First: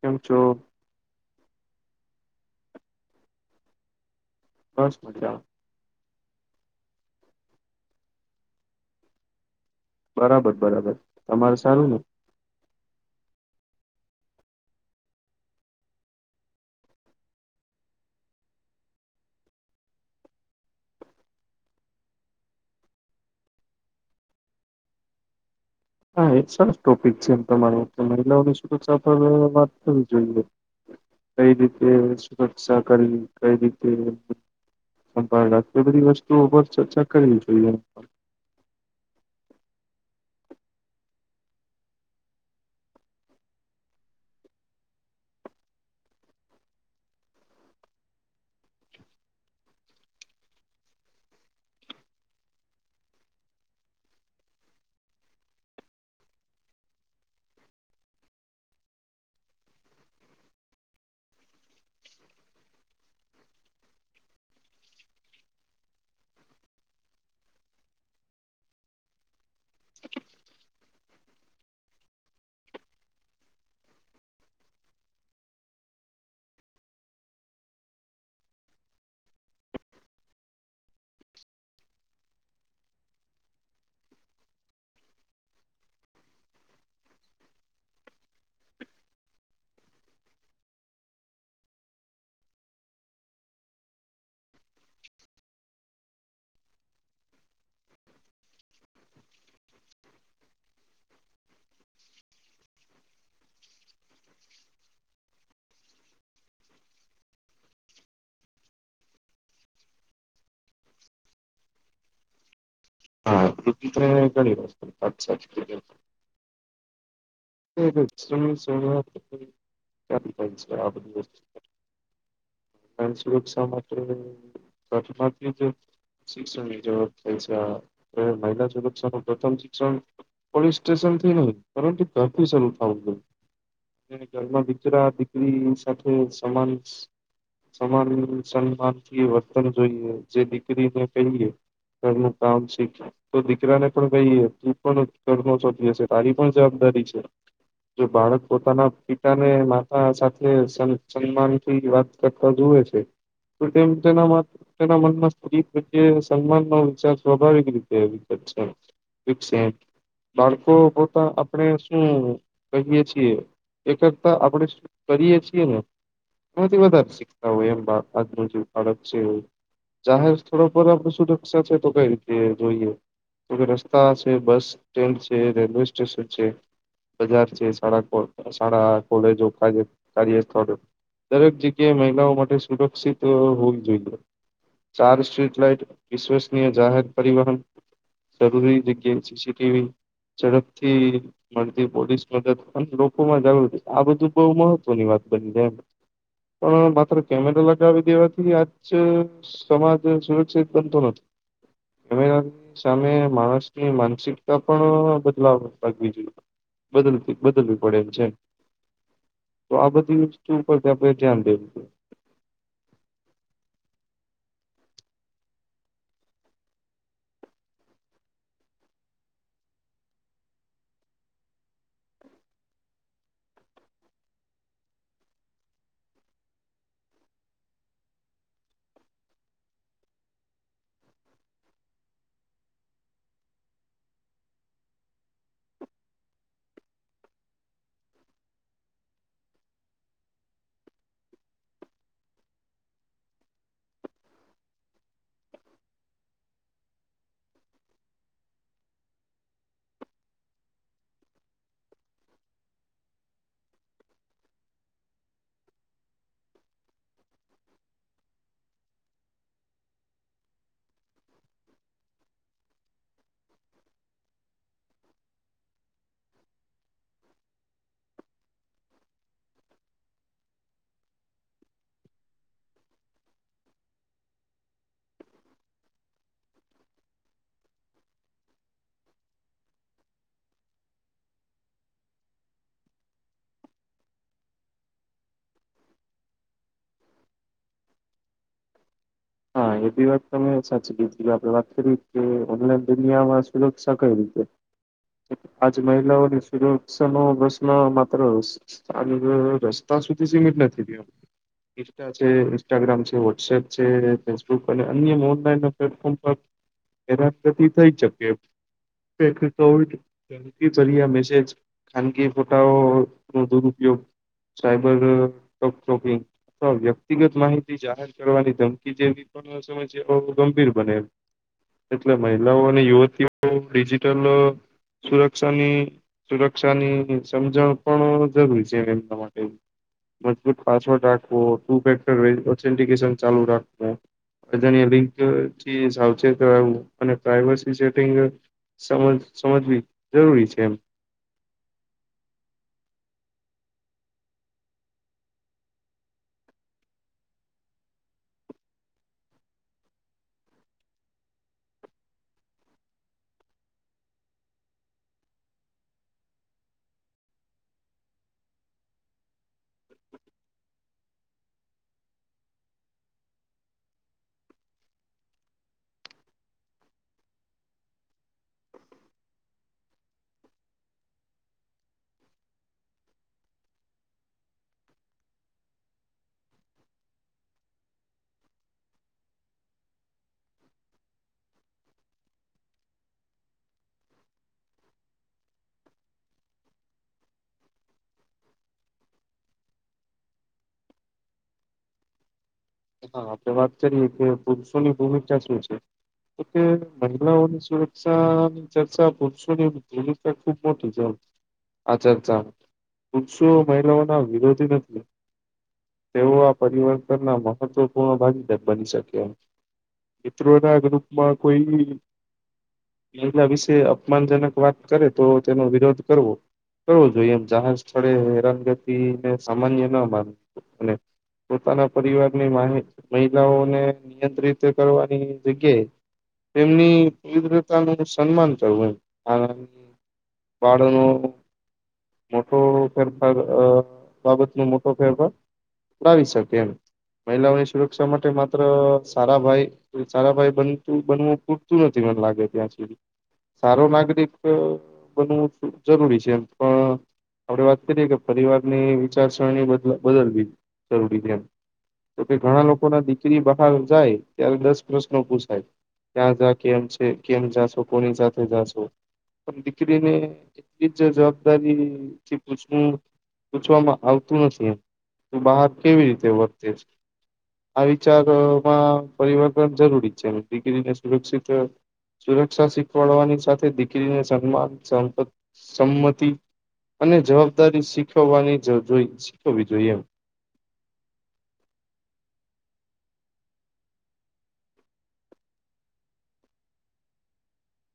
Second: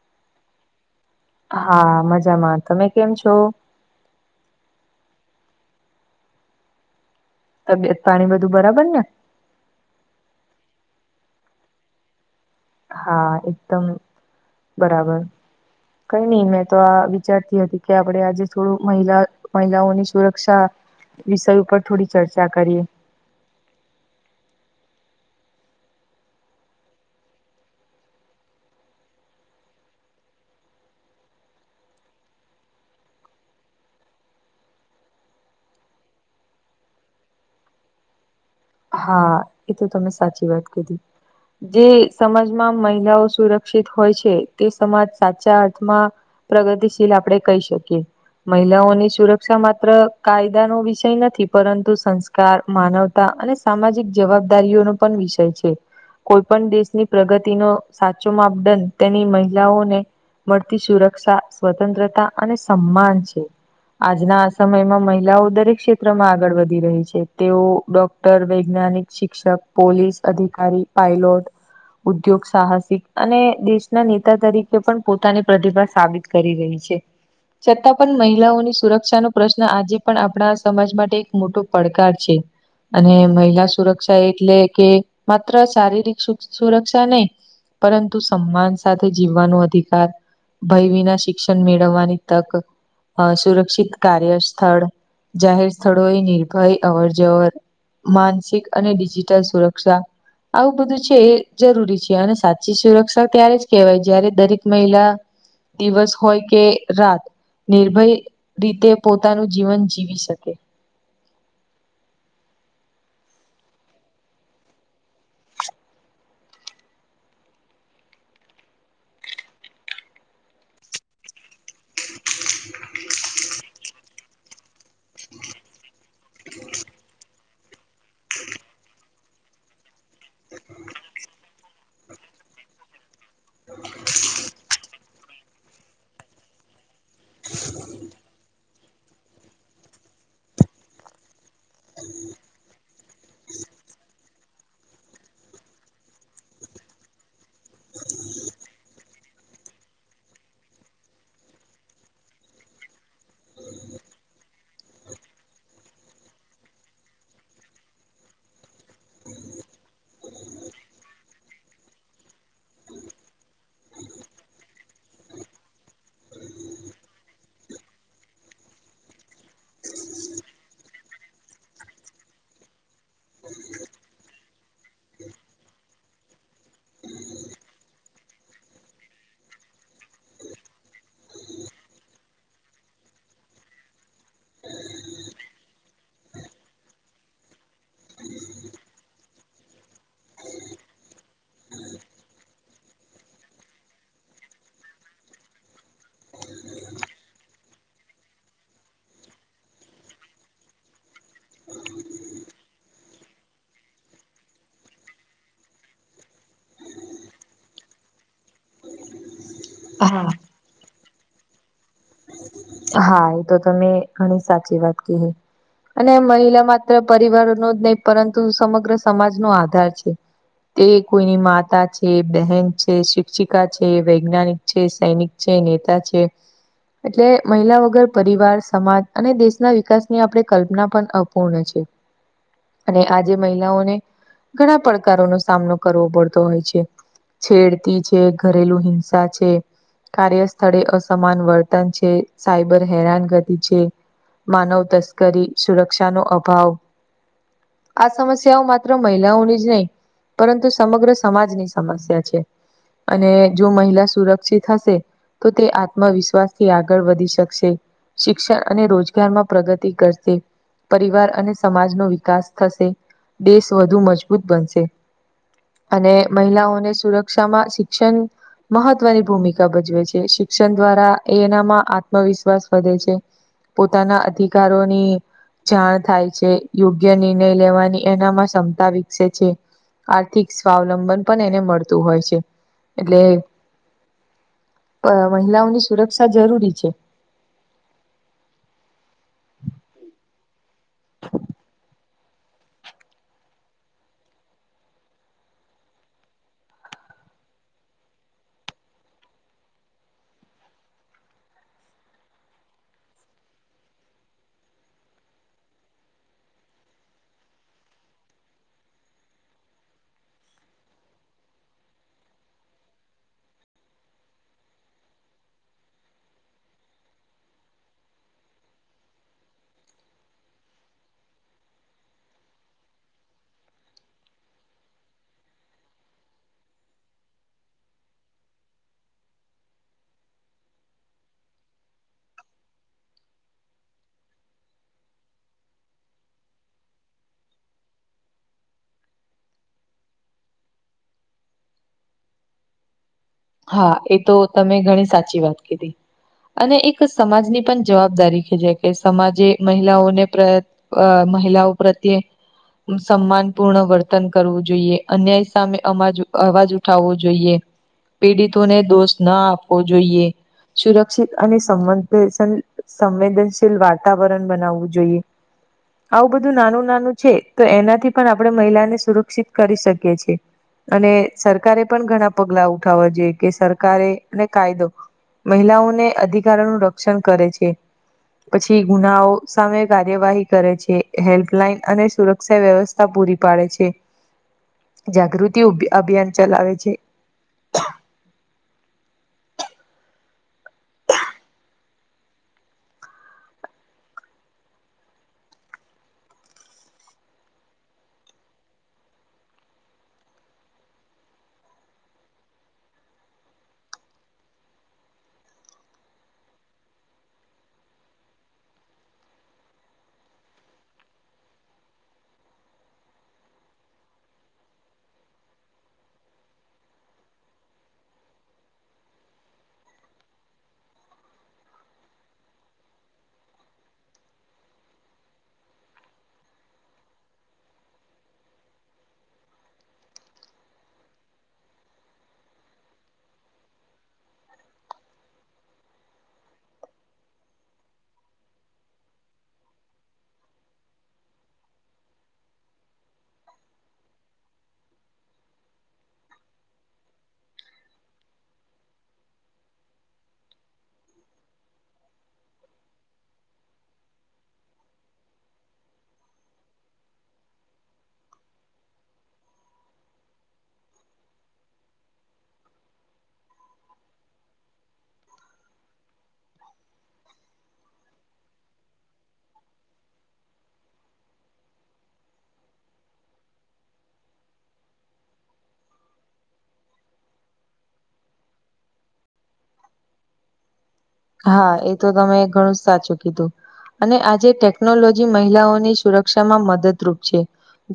કેમ છો. હા મજામાં તમે કેમ છો. બસ મજામાં. તબિયત પાણી બધું બરાબર ને? બરાબર બરાબર તમારે સારું ને. હા એકદમ બરાબર. કઈ નહી મેં તો આ વિચારતી હતી કે આપડે આજે થોડું મહિલા મહિલાઓની સુરક્ષા વિષય ઉપર થોડી ચર્ચા કરીએ. હા એ સરસ ટોપિક છે એમ તમારી મહિલાઓની શું તો વાત કરવી જોઈએ. કઈ રીતે સુરક્ષા કરીવી કઈ રીતે સંભા રા બધી વસ્તુઓ પર ચર્ચા કરવી જોઈએ એમ. હા એ તો તમે સાચી વાત કીધી. જે સમાજમાં મહિલાઓ સુરક્ષિત હોય છે તે સમાજ સાચા અર્થમાં પ્રગતિશીલ આપણે કહી શકીએ. મહિલાઓની સુરક્ષા માત્ર કાયદાનોો વિષય નથી પરંતુ સંસ્કાર માનવતા અને સામાજિક જવાબદારીઓનો પણ વિષય છે. કોઈ પણ દેશની પ્રગતિનો સાચો માપદંડ તેની મહિલાને મળતી સુરક્ષા સ્વતંત્રતા અને સમાન છે. આજના આ સમયમાં મહિલાઓ દરેક ક્ષેત્રમાં આગળ વધી રહી છે તેઓ ડોક ર વૈજ્ઞાનિક શિક્ષક પોલીસ અધિકારી પાયલોટ ઉદ્યોગ સાહસિક અને દેશના નેતા તરીકે પણ પોતાની પ્રતિભા સાબિત કરી રાય છે. છતાં પણ મહિલાઓની સુરક્ષા નો પ્રશ્ન આજે પણ આપણા સમાજ માટે એક મોટો પડકાર છે. અને મહિલા સુરક્ષા એટલે કે માત્ર શારીરિક સુરક્ષા નહી પરંતુ સમ્માન સાથે જીવવાનું અધિકાર ભય વિના શિક્ષણ મેળવવાની તક. અ સુરક્ષિત કાર્ય સ્થળ જાહેર સ્થળોએ નિર્ભય અવર જવર. માનસિક અને ડિજિટલ સુરક્ષા. આવું બધું છે એ જરૂરી છે અને સાચી સુરક્ષા ત્યારે જ કેહેવાય જય્યારે દરેક મહિલા દિવસ હોય કે રાત નિર્ભય રીતે પોતાનું જીવન જીવી શકે. હા ઘણી વસ્ સા સાચ એ શ શ થાય છે આ બધી વસ્તુ [inaudible] સુરક્ષા માટેત્ર જ શિક્ષણનીત થાય છે મહિલા સુરક્ષા નું પ્રથમ શિક્ષણ પોલીસ સ્ટેશન થી નહ પરંતુ સરફ શ થાવું જોું ઘરમાં દીકરા દીકરી સાથે સમાન સન્માનથી વર્તન જે દીકરીને કહીએ ઘર નું કામ શીખ તો દીકરાને પણ ભઈ ટ પણ કર છોધ હશે તારી પણ જવાબદારી છે. જો બાળક પોતાના પિતાને માતા સાથે સન્માન થી વાત કરતા જુવે છે. પરંતુ તને માટ તેના મનમાં સ્ત્રી પ્રત્યે સન્માનનોો વિચાર સ્વાભાવિક રીતે વિગત છે. વિકસે બાળકો પોતા આપણે કરીએ છીએ એકતા આપણે કરીએ છીએ ને એમાંથી વધારે શીખતા હોય એમ આજનુંડક છે. જાહેર સ્થળો પર આપણે સુરક્ષા છે તો કઈ રીતે જોઈએ રસ્તા છે બસ સ્ટેન્ડ છે રેલવે સ્ટેશન છે. [unintelligible] શાળા કોલેજો કાર્યસ્થળ. દરેક જગ્યાએ મહિલાઓ માટે સુરક્ષિત હોવી જોઈએ. ચાર સ્ટ્રીટ લાઈટ વિશ્વસનીય જાહેર પરિવહન જરૂરી જગ્યાએ સીસીટીવી ઝડપથી મળતી પોલીસ મદદ અને લોકોમાં જાગૃતિ આ બધું બહ મહત્વની વાત બની જાય એમ. પણ માત્ર કેમેરા લગાવી દેવાથી આજ સમાજ સુરક્ષિત બનતો નથી. અને સામે માણસની માનસિકતા પણ બદલાવ લાવવી જોઈએ. બદલતી બદલવી પડેલ છે તો આ બધી હા. વસ્તુ [unintelligible] હા એ તો તમે ઘણી સાચી વાત કિધી. અને મહિલા માત્ર પરિવારનો જ નહી પરંતુ સમગ્ર સમાજનો આધાર છે. તે કોઈની માતા છે, બહેન છે, શિક્ષિકા છે, વૈજ્ઞાનિક છે, સૈનિક છે, નેતા છે. એટલે મહિલા વગર પરિવાર, સમાજ અને દેશના વિકાસની આપણે કલ્પના પણ અપૂર્ણ છે. અને આજે મહિલાઓને ઘણા પડકારોનો સામનો કરવો પડતો હોય છે. છેડતી છે, ઘરેલુ હિંસા છે. કાર્ય સ્થળે અસમાન વર્તન છે. સાયબર હેરાન ગતિ છે, માનવ તસ્કરી, સુરક્ષાનો અભાવ. આ સમસ્યાઓ માત્ર મહિલાઓની જ નઈ પરંતુ સમગ્ર સમાજની સમસ્યા છે. અને જો મહિલા સુરક્ષિત હશે તો તે આત્મવિશ્વાસથી આગળ વધી શકશે. શિક્ષણ અને રોજગારમાં પ્રગતિ કરશે. પરિવાર અને સમાજનો વિકાસ થશે, દેશ વધુ મજબૂત બનશે. અને મહિલાઓને સુરક્ષામાં શિક્ષણ મહત્વની ભૂમિકા ભજવે છે. શિક્ષણ દ્વારા એનામાં આત્મવિશ્વાસ વધે છે. પોતાના અધિકારોની જાણ થાય છે, યોગ્ય નિર્ણય લેવાની એનામાં ક્ષમતા વિકસે છે. આર્થિક સ્વાવલંબન પણ એને મળતું હોય છે. એટલે મહિલાઓની સુરક્ષા જરૂરી છે. હા એબી વાત તમે સાચી કીધી. જો આપડે વાત કરી કે ઓનલાઈન દુનિયામાં સુરક્ષા કઈ રીતે? આજ મહિલાઓની સુરક્ષાનો પ્રશ્ન માત્ર [unintelligible] રસ્તા સુધી સીમિત નથી થયો. ઇસ્ટા છે, ઇન્સ્ટાગ્રામ છે, વોટ્સએપ છે. ફેસબુક અને અન્ય ઓનલાઇન પ્લેટફોર્મ પર હેરાનગતિ થઈ શકે એમ. [unintelligible] [unintelligible] મેસેજ ખાનગી ફોટાઓનો દુરુપયોગ. સાયબરો [unintelligible] અથવા વ્યક્તિગત માહિતી જાહેર કરવાની ધમ કી જેવી પણ સમસ્યાઓ ગંભીર બને એમ. એટલે મહિલાઓ અને યુવતીઓ ડિજિટલ સુરક્ષાની સુરક્ષાની સમજણ પણ જરૂરી છે એમના માટે. મજબૂત પાસવર્ડ રાખવો, [unintelligible] ચાલુ રાખ વો અજાણ્યા લીંકથી સાવચેત રહેવું. અને પ્રાઈવશી સેટિંગ સમજ સમજવી જરૂરી છે એમ. હા એતો તમે ઘણી સાચી વાત કીધી. અને એક સમાજની પણ જવાબદારી ખીલે કે સમાજે મહિલાઓને પ્ર અ મહિલાઓ પ્રત્યે સમ્માનપૂર્ણ વર્તન કરવું જોઈએ, અન્યાય સામે અમાજ અવાજ ઉઠાવવો જોઈએ. પીડિતોને દોષ ના આપવો જોઈએ. સુરક્ષિત અને [inaudible] સંવેદનશીલ વાતાવરણ બનાવવું જોઈએ. આવું બધું નાનું નાનું છે તો એનાથી પણ આપણે મહિલાને સુરક્ષિત કરી શકીએ છીએ. અને સરકારે પણ ઘણા પગલા ઉઠાવવા જોઈએ. કે સરકારે અને કાયદો મહિલાઓને અધિકારોનું રક્ષણ કરે છે. પછી ગુનાઓ સામે કાર્યવાહી કરે છે, હેલ્પલાઈન અને સુરક્ષા વ્યવ પૂરી પાડે છે. જાગૃતિ અભ અભિયાન ચલાવે છે. [unintelligible] હા આપડે વાત કરીએ કે પુરુષોની ભૂમિકતા શું છે તો મહિલાઓની સુરક્ષાની ચર્ચા પુરુષોની ભૂમિકતા ખુબ મોટી છે. અચ્છા ચા પુરુષો મહિલાઓ ના વિરોધી નથી તેવું આ પરિવર્તનના મ મહત્વપૂર્ણ ભાગ દ બની શકે મિત્રો ના ગ્રુપમાં કોઈ એના વિશે અપમાનજનક વાત કરે તો તેનો વિરોધ કરવો કરવો જોઈએ એમ જહાજ સ્થળે હેરાનગતિને સામાન્ય ન માન અને પોતાના પરિવાર મહિલાઓને નિયંત્રિત કરવાની જગ્યાએ તેમની તીવ્રતાનું સન્માન કરવું એમ પાળનું મોટો ફેરફાર અ બાબતનો મોટો ફેરફાર કરાવી શકે એમ મહિલાઓની સુરક્ષા માટે માત્ર સારા ભાઈ સારાભાઈ બનતું બનવું પૂરતું નથી મને લાગે ત્યાં સુધી સારો નાગરિક બનવું જરૂરી છે એમ પણ આપડે વાત કરીએ કે પરિવારની વિચારસરણી બદલવી જરૂરી છે એમ તો કે ઘણા લોકો ના દીકરી બહાર જાય ત્યારે દસ પ્રશ્નો પૂછાય ત્યાં જા કેમ છે કેમ જાશો કોની સાથે જાશો પણ દીકરીને એટલી જ જવાબદારી થી પૂછવું પૂછવામાં આવતું નથી એમ તું બહાર કેવી રીતે વર્તે છે. આ વિચારમાં પરિવર્તન જરૂરી છે દીકરીને સુરક્ષિત સુરક્ષા શીખવાડવાની સાથે દીકરીને સન્માન સંમતિ અને જવાબદારી શીખવવાની જરૂર જ હોવી જોઈએ એમ હા એ તો તમે ઘણું જ સાચું કીધું અને આજે ટેકનોલોજી મહિલાઓની સુરક્ષામાં મદદરૂપ છે.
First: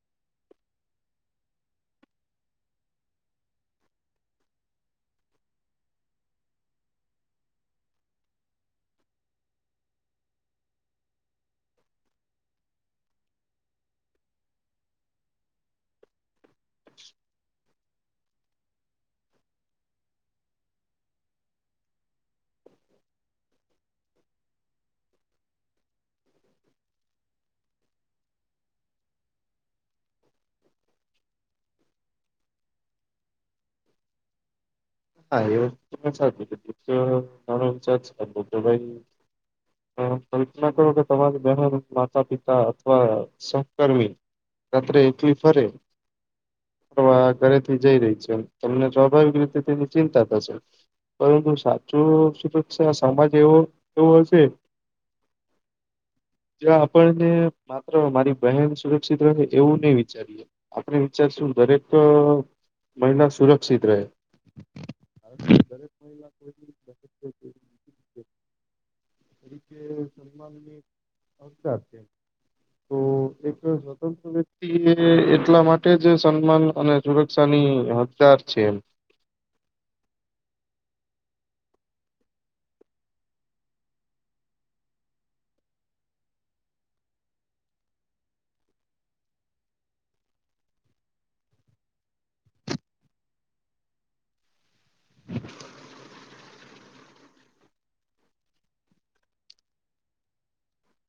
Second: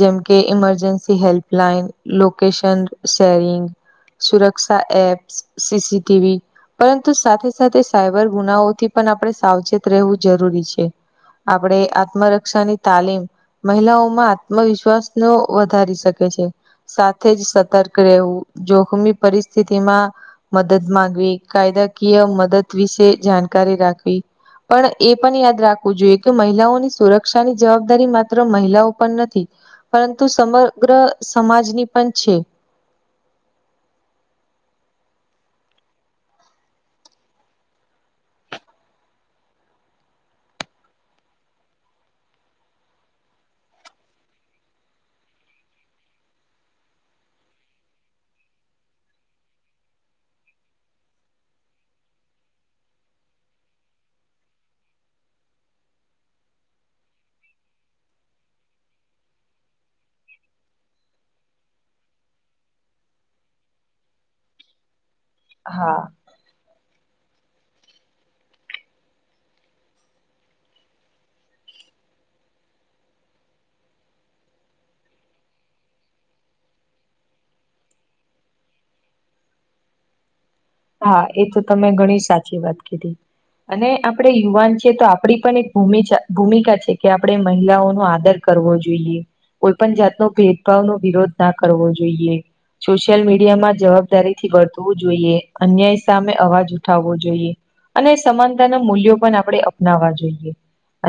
જેમકે ઇમરજન્સી હેલ્પલાઇન લોકેશન શેરિંગ સુરક્ષા એપ્સ, સીસીટીવી પરંતુ સાથે સાથે સાયબર ગુનાઓથી પણ આપણે સાવચેત રહેવું જરૂરી છે. આપણેે આત્મરક્ષાની તાલીમ મહિલાઓમાં આત્મવિશ્વાસનો વધારી શકે છે. સાથે જ સતર્ક રહેવું જોખમી પરિસ્થિતિમાં મદદ માંગવી કાયદાકીય મદદ વિશે જાણકારી રાખવી પણ એ પણ યાદ રાખવું જોઈએ કે મહિલાઓની સુરક્ષાની જવાબદારી માત્ર મહિલાઓ પર નથી પરંતુ સમગ્ર સમાજની પણ છે. [unintelligible] કલ્પના કરો કે તમારી બહેન માતા પિતા અથવા સહકર્મી રાત્રે એકલી ફરે ઘરેથી જઈ રહી છે તમને સ્વાભાવિક રીતે તેની ચિંતા થશે પરંતુ સાચું સુરક્ષા સમાજ એવો એવો હશે જ્યા આપણને માત્ર મારી બહેન સુરક્ષિત રહે એવું નહી વિચાર્યું આપણે વિચારશું દરેક મહિના સુરક્ષિત રહે [unintelligible] હા [inaudible] તરીકે સલમાન ની [unintelligible] છે. [inaudible] તો એક સ્વતંત્ર વ્યક્તિ એ એટલા માટે જ સન્માન અને સુરક્ષાની હત ચાર છે એમ હા એ તો તમે ઘણી સાચી વાત કીધી અને આપણે યુવાન છીએ તો આપડી પણ એક ભૂમિચા ભૂમિકા છે કે આપણે મહિલાઓનો આદર કરવો જોઈએ. કોઈ પણ જાતનો ભેદભાવ નો વિરોધ ના કરવો જોઈએ. સોશિયલ મીડિયામાં જવાબદારીથી વર્તવું જોઈએ અન્યાય સામે મે અવાજ ઉઠાવવો જોઈએ અને સમાનતાના મૂલ્યો પન આપણે અપનાવવા જોઈએ.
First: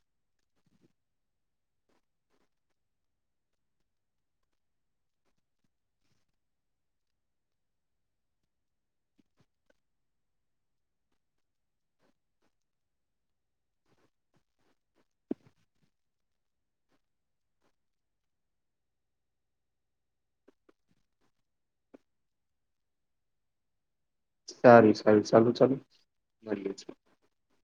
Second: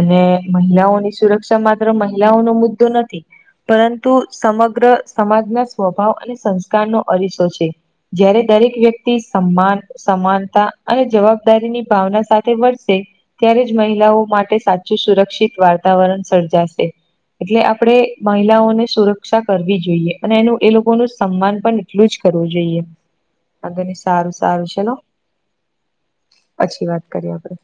અને મહિલાઓની સુરક્ષા માત્ર મહિલાઓનો મુદ્દો નથી પરંતુ સમગ્ર સમાજના સ્વભાવ અને સંસ્કારનો અરીસો છે. જ્યારે દરેક વ્યક્તિ સમાન સમાનતા અને જવાબદારીની ભાવના સાથે વર્તે ત્યારે જ મહિલાઓ માટે સાચું સુરક્ષિત વાતાવરણ સર્જાસે. એટલે આપણેે મહિલાઓને સુરક્ષા કરવી જોઈએ. અને એનું એ લોકો ને સન્માન પણ એટલું જ કરવું જોઈએ. આગળ સારું સારું સારી ચલો. સારી ચાલુ ચાલુ મળીએ પછી વાત કરીએ આપડે.